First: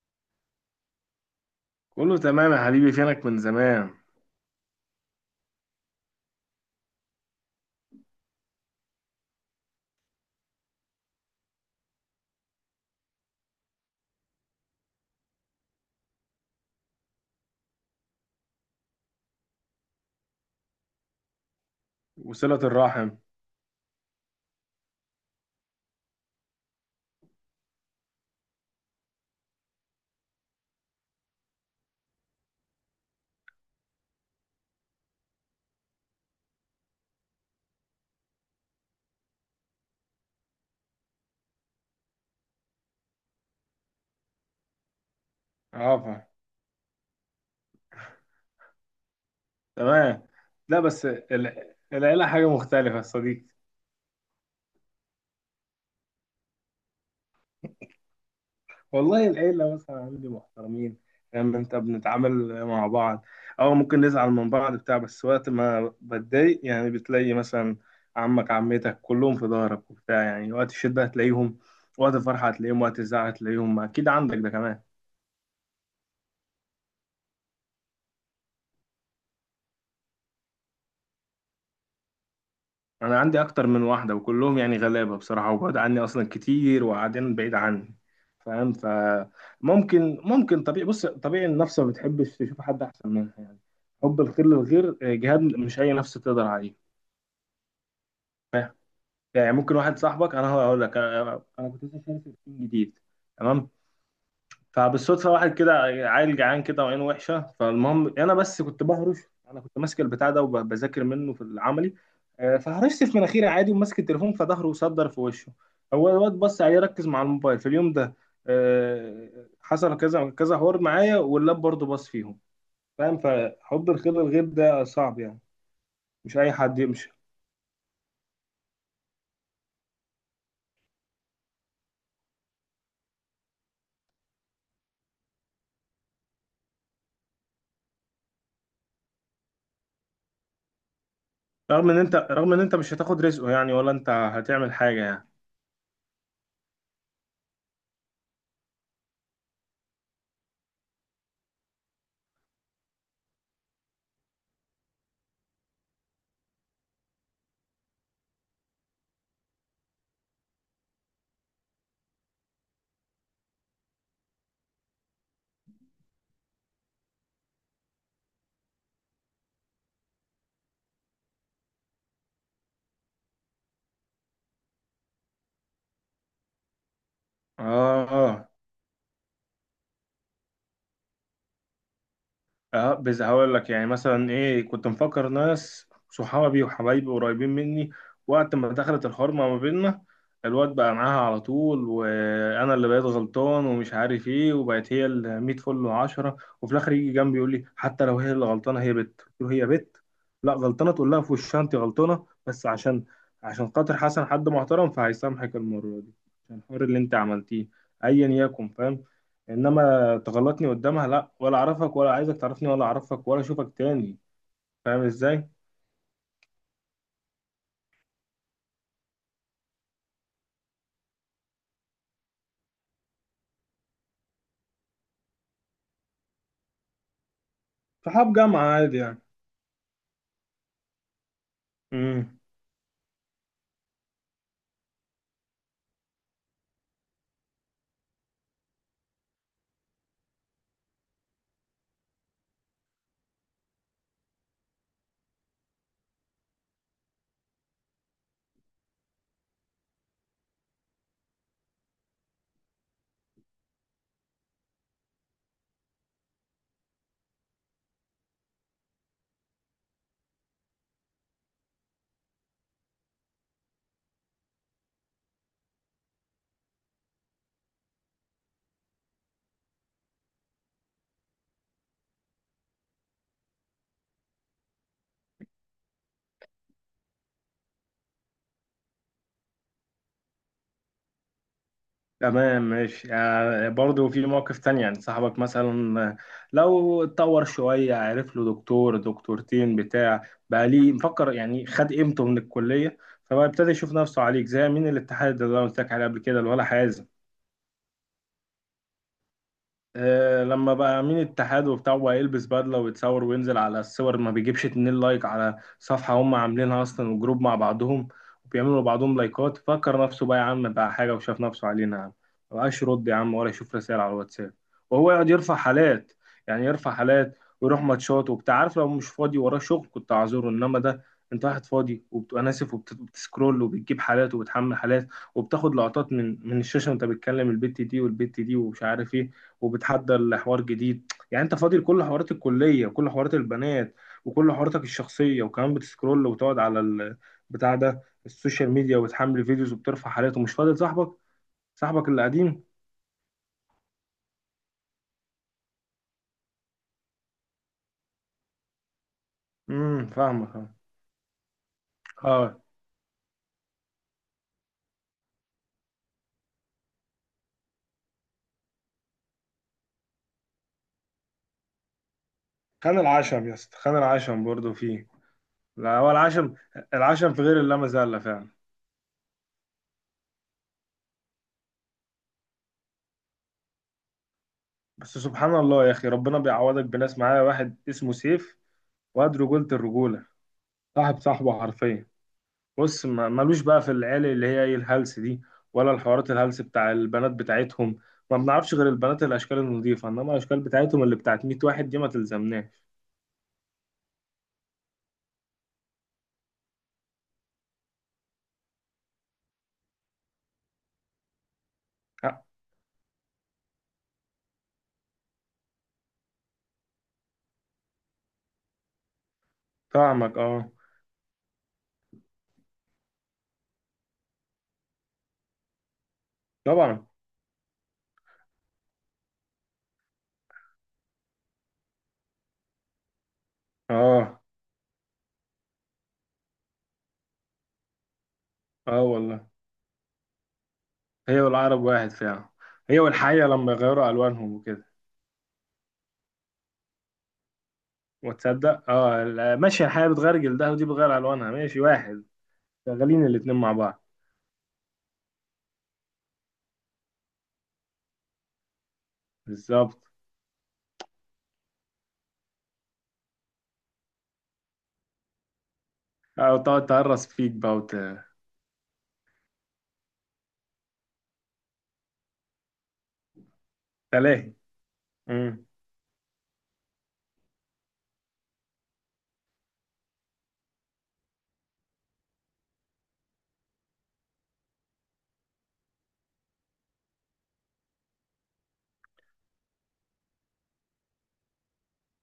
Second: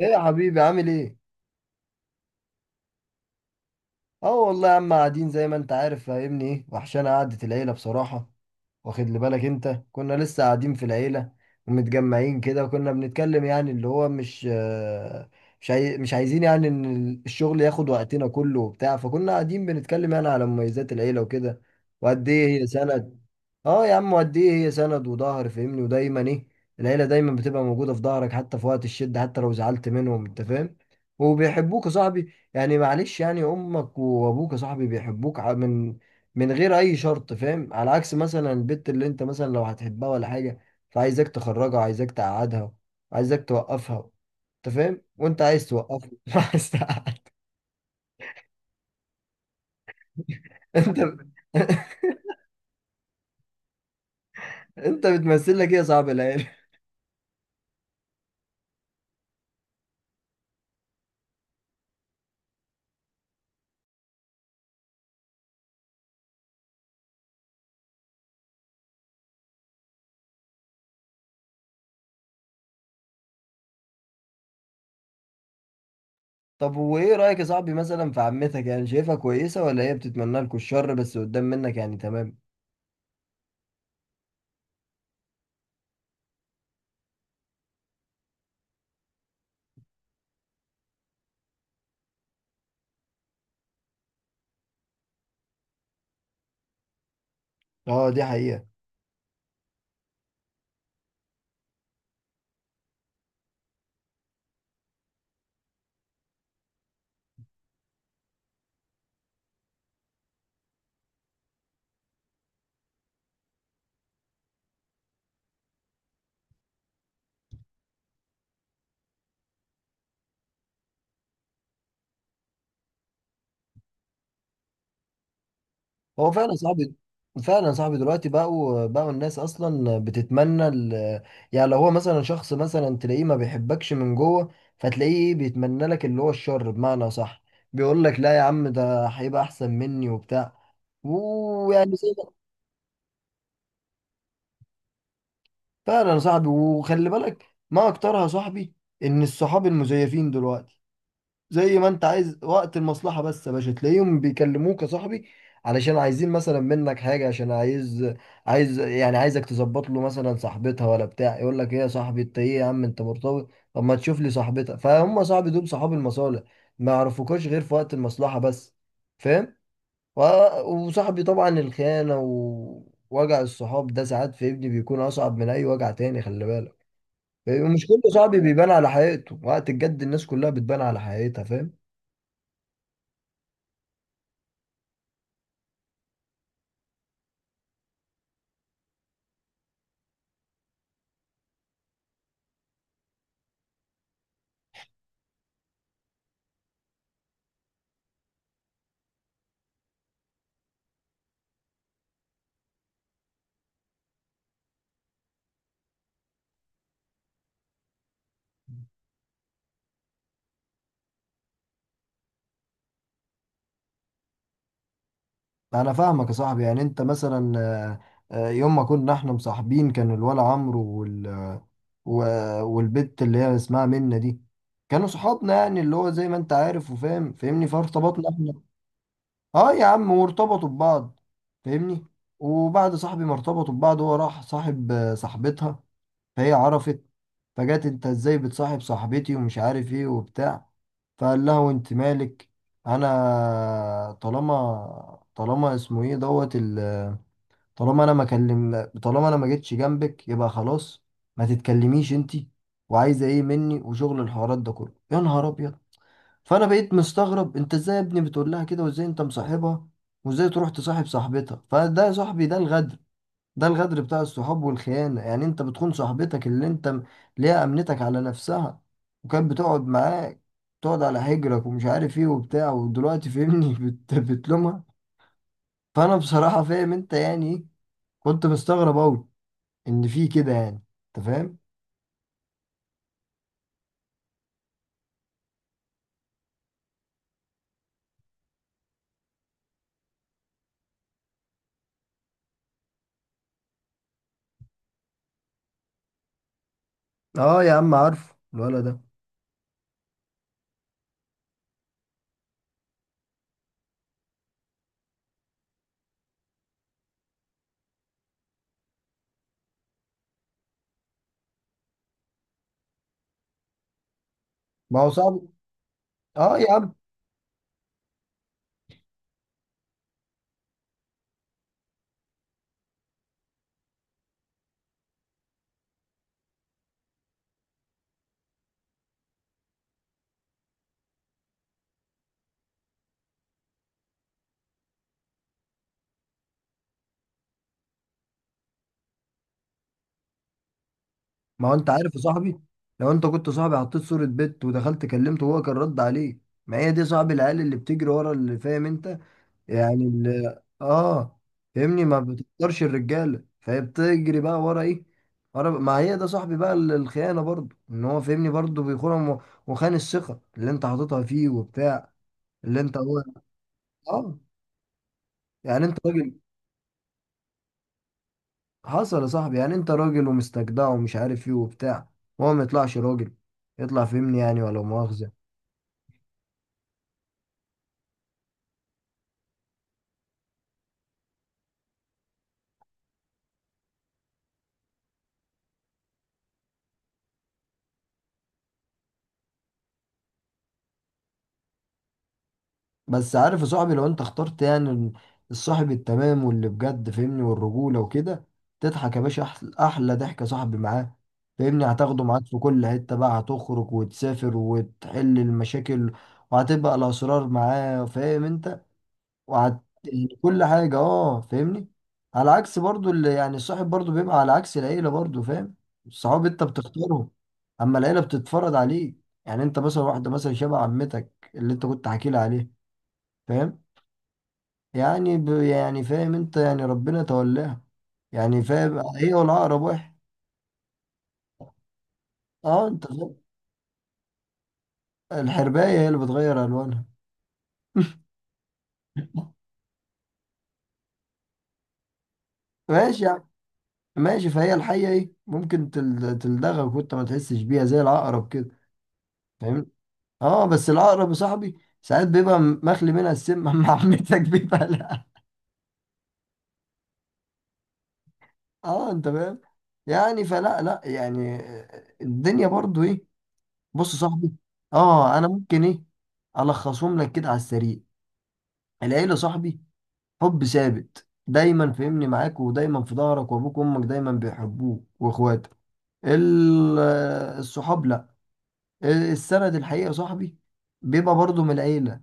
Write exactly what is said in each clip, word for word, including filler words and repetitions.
ايه يا حبيبي عامل ايه؟ كله تمام يا حبيبي. فينك من زمان؟ اه والله يا عم، قاعدين زي ما انت عارف، فاهمني؟ ايه وحشانة قعدة العيلة بصراحة. واخد لي بالك انت؟ كنا لسه قاعدين في العيلة ومتجمعين كده، وكنا بنتكلم يعني اللي هو مش آه، مش عاي... مش عايزين يعني ان الشغل ياخد وقتنا كله وبتاع، فكنا قاعدين بنتكلم يعني على مميزات العيلة وكده، وقد وصلة ايه هي الرحم. سنة. اه يا عم، قد ايه هي سند وظهر، فاهمني؟ ودايما ايه، العيله دايما بتبقى موجوده في ظهرك، حتى في وقت الشده، حتى لو زعلت منهم، انت فاهم؟ وبيحبوك يا صاحبي، يعني معلش، يعني امك وابوك يا صاحبي بيحبوك ع- من من غير اي شرط، فاهم؟ على عكس مثلا البت اللي انت مثلا لو هتحبها ولا حاجه، فعايزك تخرجها، عايزك تقعدها، عايزك توقفها، انت فاهم؟ وانت عايز توقفها عافا. مش عايز تقعد- تمام. لا، انت بس ال- العيلة حاجة مختلفة يا صديقي. انت بتمثل لك ايه يا صاحبي العيله؟ والله العيلة مثلا عندي محترمين. فاهم انت، بنتعامل مع بعض او ممكن نزعل من بعض بتاع، بس وقت ما بتضايق يعني بتلاقي مثلا عمك، عمتك، كلهم في ظهرك وبتاع. يعني وقت الشدة هتلاقيهم، وقت الفرحة هتلاقيهم، وقت الزعل هتلاقيهم، اكيد عندك ده كمان. طب وايه رأيك يا صاحبي مثلا في عمتك؟ يعني شايفها كويسة، ولا هي بتتمنى لكم الشر بس قدام منك يعني؟ تمام. انا عندي اكتر من واحده وكلهم يعني غلابه بصراحه، وبعد عني اصلا كتير وقاعدين بعيد عني. فاهم؟ فممكن ممكن طبيعي، بص طبيعي، النفس ما بتحبش تشوف حد احسن منها يعني. حب الخير للغير آه، جهاد، مش اي نفس تقدر عليه. اه، دي حقيقة. فاهم؟ يعني ممكن واحد صاحبك. انا هقول لك، انا أنا كنت لسه شاري في تيم جديد. تمام. فبالصدفه واحد كده، عيل جعان كده وعينه وحشه. فالمهم انا بس كنت بهرش، انا كنت ماسك البتاع ده وبذاكر منه في العملي. آه، فهرشت في مناخيري عادي وماسك التليفون، فظهره صدر في وشه. هو الواد بص عليه، ركز مع الموبايل في اليوم ده. آه، حصل كذا كذا حوار معايا، واللاب برضه بص فيهم. فاهم؟ فحب الخير الغيب ده صعب يعني. هو مش اي فعلا حد صاحبي، يمشي. فعلا صاحبي. دلوقتي بقوا بقوا الناس اصلا بتتمنى ال... يعني لو هو مثلا شخص مثلا تلاقيه ما بيحبكش من جوه، فتلاقيه بيتمنى لك اللي هو الشر، بمعنى صح، بيقول لك لا يا عم، ده هيبقى احسن مني وبتاع، رغم ويعني ان زي انت ما- رغم ان انت مش هتاخد رزقه يعني، ولا انت هتعمل حاجه يعني. فعلا صاحبي، وخلي بالك ما اكترها صاحبي، ان الصحاب المزيفين دلوقتي زي ما انت عايز، وقت المصلحة بس يا باشا تلاقيهم بيكلموك يا صاحبي، علشان عايزين مثلا منك حاجة، عشان عايز عايز يعني عايزك تظبط له مثلا صاحبتها ولا بتاع، يقول لك ايه يا صاحبي، انت ايه يا عم، انت مرتبط، طب ما تشوف لي صاحبتها، فهم صاحبي، دول صحاب المصالح، ما يعرفوكوش غير في وقت المصلحة بس، فاهم؟ و- وصاحبي طبعا الخيانة ووجع الصحاب ده، ساعات في ابني بيكون أصعب من أي وجع تاني، خلي بالك. ومش كل اه. صاحبي آه. بيبان على حقيقته، وقت الجد الناس كلها بتبان على حقيقتها، فاهم؟ اه، بس هقول لك يعني مثلا ايه. كنت مفكر ناس صحابي وحبايبي قريبين مني، وقت ما دخلت الحرمة ما بيننا الواد بقى معاها على طول، وانا اللي بقيت غلطان ومش عارف ايه، وبقت هي ال مية فل وعشرة. وفي الاخر يجي جنبي يقول لي حتى لو هي اللي غلطانه، هي بت، قلت له هي بت لا غلطانه، تقول لها في وشها انت غلطانه، بس عشان، عشان خاطر حسن حد محترم فهيسامحك المره دي، عشان الحوار اللي انت عملتيه ايا يكن. فاهم؟ انما تغلطني قدامها، لا، ولا اعرفك ولا عايزك تعرفني، ولا اعرفك ولا اشوفك تاني. فاهم ازاي؟ انا فاهمك يا صاحبي، يعني انت مثلا آه، آه، يوم ما كنا احنا مصاحبين، كان الولا عمرو وال... و- والبت اللي هي اسمها منة دي، كانوا صحابنا، يعني اللي هو زي ما انت عارف وفاهم، فاهمني؟ فارتبطنا صحاب احنا، جامعة عادي يعني. اه يا عم، وارتبطوا ببعض، فاهمني؟ امم. وبعد صاحبي ما ارتبطوا ببعض، هو راح صاحب آه، صاحبتها، فهي عرفت، فجت انت ازاي بتصاحب صاحبتي ومش عارف ايه وبتاع، فقال لها وانت مالك، انا طالما طالما اسمه ايه دوت ال، طالما انا ما كلم، طالما انا ما جيتش جنبك، يبقى خلاص ما تتكلميش انتي، وعايزه ايه مني، وشغل الحوارات ده كله، يا نهار ابيض. فانا بقيت مستغرب، انت ازاي يا ابني بتقول لها كده، وازاي انت مصاحبها، وازاي تروح تصاحب صاحبتها، فده يا صاحبي ده الغدر، ده الغدر بتاع الصحاب والخيانه، يعني انت بتخون صاحبتك اللي انت م- ليها، امنتك على نفسها وكانت بتقعد معاك، تقعد على حجرك ومش عارف ايه وبتاع، ودلوقتي فهمني بت... بتلومها. فانا بصراحه فاهم انت يعني ايه، كنت مستغرب اوي ان في كده يعني، انت فاهم. تمام، ماشي يعني. برضه في مواقف تانية، يعني صاحبك مثلا لو اتطور شوية، عرف له دكتور دكتورتين بتاع، بقى ليه مفكر يعني، خد قيمته من الكلية، فبقى ابتدى يشوف نفسه عليك. زي مين؟ الاتحاد اللي انا قلت لك عليه قبل كده، اللي ولا حازم. اه يا عم، عارفه الولد ده. آه، لما بقى امين اتحاد وبتاع، وبقى يلبس بدله ويتصور وينزل على الصور، ما بيجيبش اتنين لايك على صفحه هم عاملينها اصلا، وجروب مع بعضهم وبيعملوا لبعضهم لايكات، فكر نفسه بقى يا عم بقى حاجه وشاف نفسه علينا يا عم. ما بقاش يرد يا عم، ولا يشوف رسائل على الواتساب، ما هو وهو يقعد صاحبي. يرفع حالات. اه يعني يا يرفع عم، حالات ويروح ماتشات وبتاع. عارف، لو مش فاضي وراه شغل كنت اعذره، انما ده انت واحد فاضي، وبتبقى ناسف وبتسكرول وبتجيب حالات وبتحمل حالات، وبتاخد لقطات من من الشاشه وانت بتكلم البت دي والبت دي ومش عارف ايه، وبتحدى لحوار جديد. يعني انت فاضي لكل حوارات الكليه وكل حوارات البنات وكل حواراتك الشخصيه، وكمان بتسكرول وتقعد على البتاع ده، السوشيال ميديا، وتحمل فيديوز وبترفع حالات ومش فاضي لصاحبك، ما هو انت صاحبك عارف يا اللي صاحبي، قديم. لو انت كنت صاحبي، حطيت صورة بنت، ودخلت كلمته وهو كان رد عليه. ما هي دي صاحب العيال، اللي بتجري ورا اللي فاهم انت، يعني امم فاهمك اللي اه. اه فاهمني، ما آه. بتقدرش الرجالة، فهي بتجري بقى ورا ايه؟ ورا، ما هي ده صاحبي بقى، ال- الخيانة برضه، ان هو فاهمني برضه بيخونهم، و- وخان الثقة اللي انت حاططها فيه وبتاع، اللي انت خان هو، العشم يا اسطى، خان اه، العشم برضه فيه. يعني لا، انت هو راجل. العشم، العشم في غير اللامة زالة فعلا. حصل يا صاحبي، يعني انت راجل ومستجدع ومش عارف ايه وبتاع، وهو ما يطلعش راجل، يطلع فهمني يعني، ولا بس مؤاخذة. سبحان الله يا اخي، ربنا بيعوضك بناس. معايا واحد اسمه سيف، واد رجولة الرجولة، صاحب صاحبه حرفيا. بص، ما- مالوش بقى في العيال اللي هي ايه، الهلس دي، ولا الحوارات الهلس بتاع البنات بتاعتهم. ما بنعرفش غير البنات الاشكال النظيفه، انما الاشكال بتاعتهم اللي بتاعت مية واحد دي ما تلزمناش. بس عارف يا صاحبي، لو انت اخترت يعني الصاحب التمام، واللي بجد فهمني والرجولة وكده، تضحك يا باشا، احلى, أحلى ضحك يا صاحبي معاه، فهمني هتاخده آه، معاك في كل حتة بقى، هتخرج وتسافر وتحل المشاكل، وهتبقى الأسرار معاه، فاهم انت؟ وعت... يعني فاهمك كل اه. حاجة، اه فاهمني. على عكس برضو اللي يعني الصاحب برضو، بيبقى على عكس العيلة برضو، فاهم؟ الصحاب انت طبعا. بتختارهم، اما العيلة بتتفرض عليك، يعني انت مثلا واحدة مثلا شبه عمتك اللي انت كنت حكي لي عليه، فاهم؟ اه. يعني ب... يعني فاهم انت، يعني ربنا تولاها، يعني فاهم، اه هي والله. والعقرب واحد، هي والعرب واحد فعلا. اه هي انت فاهم. والحيه لما يغيروا الوانهم وكده. الحرباية هي اللي بتغير الوانها وتصدق اه؟ لا، ماشي، الحيه بتغير جلدها ودي بتغير الوانها، ماشي واحد. ماشي شغالين يعني، الاتنين مع بعض. ماشي، فهي الحية ايه، ممكن تل- تلدغك وانت ما تحسش بيها زي العقرب كده، فاهمني؟ بالظبط. اه بس العقرب يا صاحبي، ساعات بيبقى مخلي منها السم مع عمتك بيبقى لا. اه، وتقعد تهرس فيك بقى وت... اه انت فاهم، يعني فلا لا يعني، الدنيا برضو ايه، بص يا صاحبي، تلاهي. اه انا مم. ممكن ايه، الخصهم لك كده على السريع. العيله صاحبي حب ثابت دايما، فهمني معاك ودايما في ظهرك، وابوك وامك دايما بيحبوك واخواتك. ال- الصحاب لا، السند الحقيقه صاحبي بيبقى برضو من العيله،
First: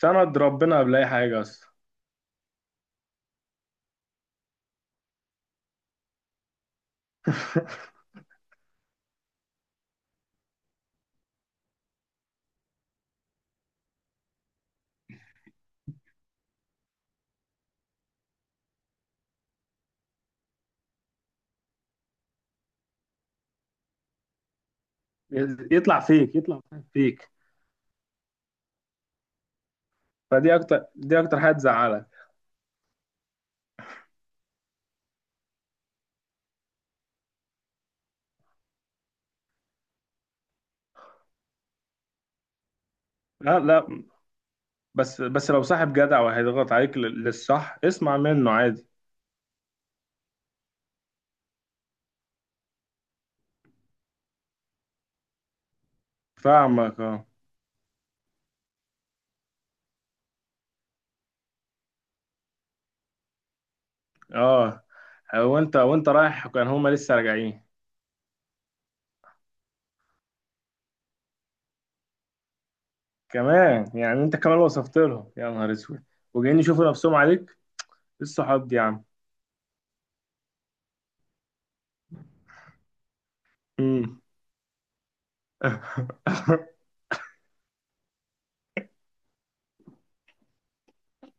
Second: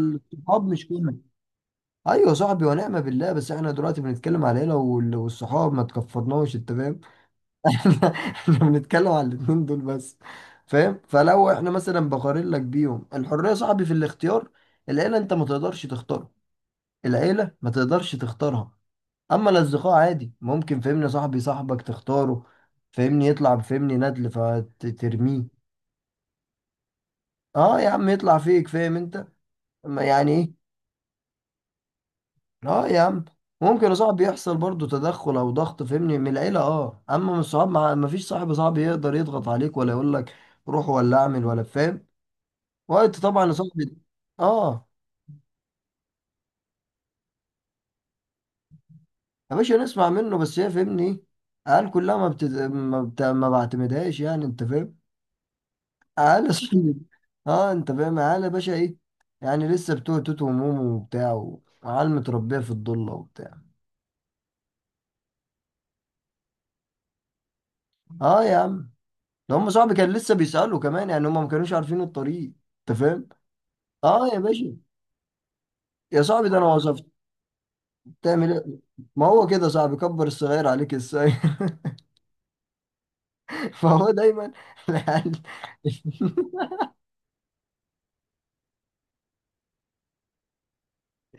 سند ربنا مش قبل اي كله. حاجه اصلا. ايوه صاحبي ونعم بالله، بس احنا دلوقتي بنتكلم على العيله وال- والصحاب، ما تكفرناش انت فاهم، احنا احنا بنتكلم على الاتنين دول بس، فاهم؟ فلو احنا مثلا بقارن لك بيهم، الحريه صاحبي في الاختيار، العيله انت ما تقدرش تختارها، العيله ما تقدرش تختارها، اما الاصدقاء عادي ممكن، فهمني صاحبي، صاحبك تختاره، فهمني يطلع، فهمني ندل فترميه. يطلع فيك، يطلع فيك. اه يا عم، يطلع فيك، فاهم انت؟ ما يعني إيه؟ فدي اكتر دي اكتر حاجه تزعلك. اه يا عم، ممكن يا صاحبي يحصل برضو تدخل او ضغط فهمني من العيله، اه، اما من الصحاب ما ما فيش صاحب صاحب يقدر يضغط عليك ولا يقول لك روح ولا اعمل ولا فاهم، وقت طبعا يا لا، صاحبي. لا. اه بس بس لو صاحب جدع وهيضغط عليك لل- للصح، اسمع منه عادي. يا باشا، نسمع منه، بس هي فهمني، قال كلها ما بت... ما, بت... ما بعتمدهاش يعني، انت فاهم، قال يا صاحبي، فاهمك اه. اه انت فاهم، قال يا باشا ايه، يعني لسه بتوع توت ومومو وبتاع، وعيال متربيه في الضله وبتاع. اه، وانت وانت رايح كان هما لسه راجعين. اه يا عم، ده هم صاحبي كان لسه بيسالوا كمان، يعني هم ما كانوش عارفين الطريق، انت فاهم. كمان يعني؟ اه انت يا كمان باشا، وصفت لهم؟ يا نهار اسود. يا صاحبي ده وجايين انا يشوفوا وصفت، نفسهم عليك. إيه تعمل ايه؟ الصحاب دي يا عم! ما هو كده صاحبي، كبر الصغير عليك ازاي، فهو مم. دايما العيال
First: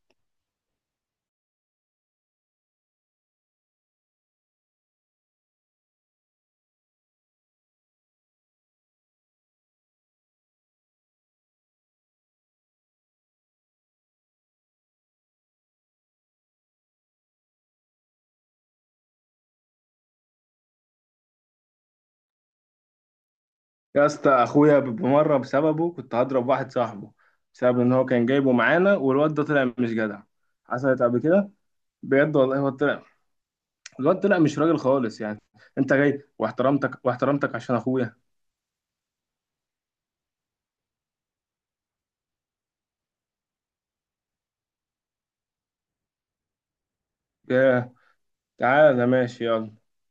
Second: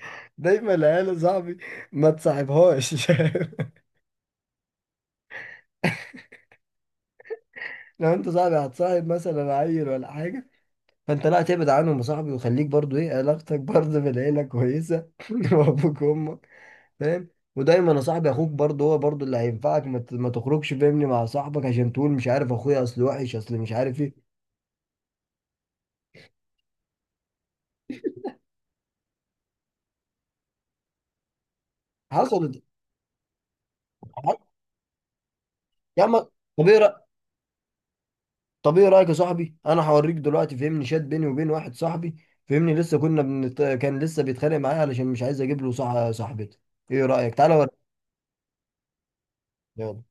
دايما العيال يا صاحبي، ما تصاحبهاش لو انت صاحبي هتصاحب مثلا عيل ولا حاجه، فانت لا تبعد عنهم يا صاحبي، وخليك برضو ايه علاقتك برضو بالعيله كويسه وابوك وامك، فاهم؟ ودايما يا صاحبي، اخوك برضه هو برضه اللي هينفعك، ما ت- ما تخرجش فاهمني مع صاحبك، عشان تقول مش عارف، اخويا اصل وحش، اصل مش عارف يا ايه. اسطى، اخويا بمره بسببه كنت هضرب واحد صاحبه، بسبب ان هو كان جايبه معانا والواد ده طلع مش جدع. حصلت قبل كده، بجد والله. حصلت هو طلع، الواد طلع مش راجل خالص يعني. انت يا عم، جاي طب ايه واحترمتك رأ- واحترمتك عشان اخويا. طب ايه رايك يا صاحبي، انا هوريك دلوقتي فهمني شات بيني وبين واحد صاحبي، فهمني لسه كنا بنت... كان لسه بيتخانق معايا علشان مش عايز اجيب له صح... صاحبتي. ايه رايك، تعالى اوريك، ياه. تعالى ماشي، يلا. يلا.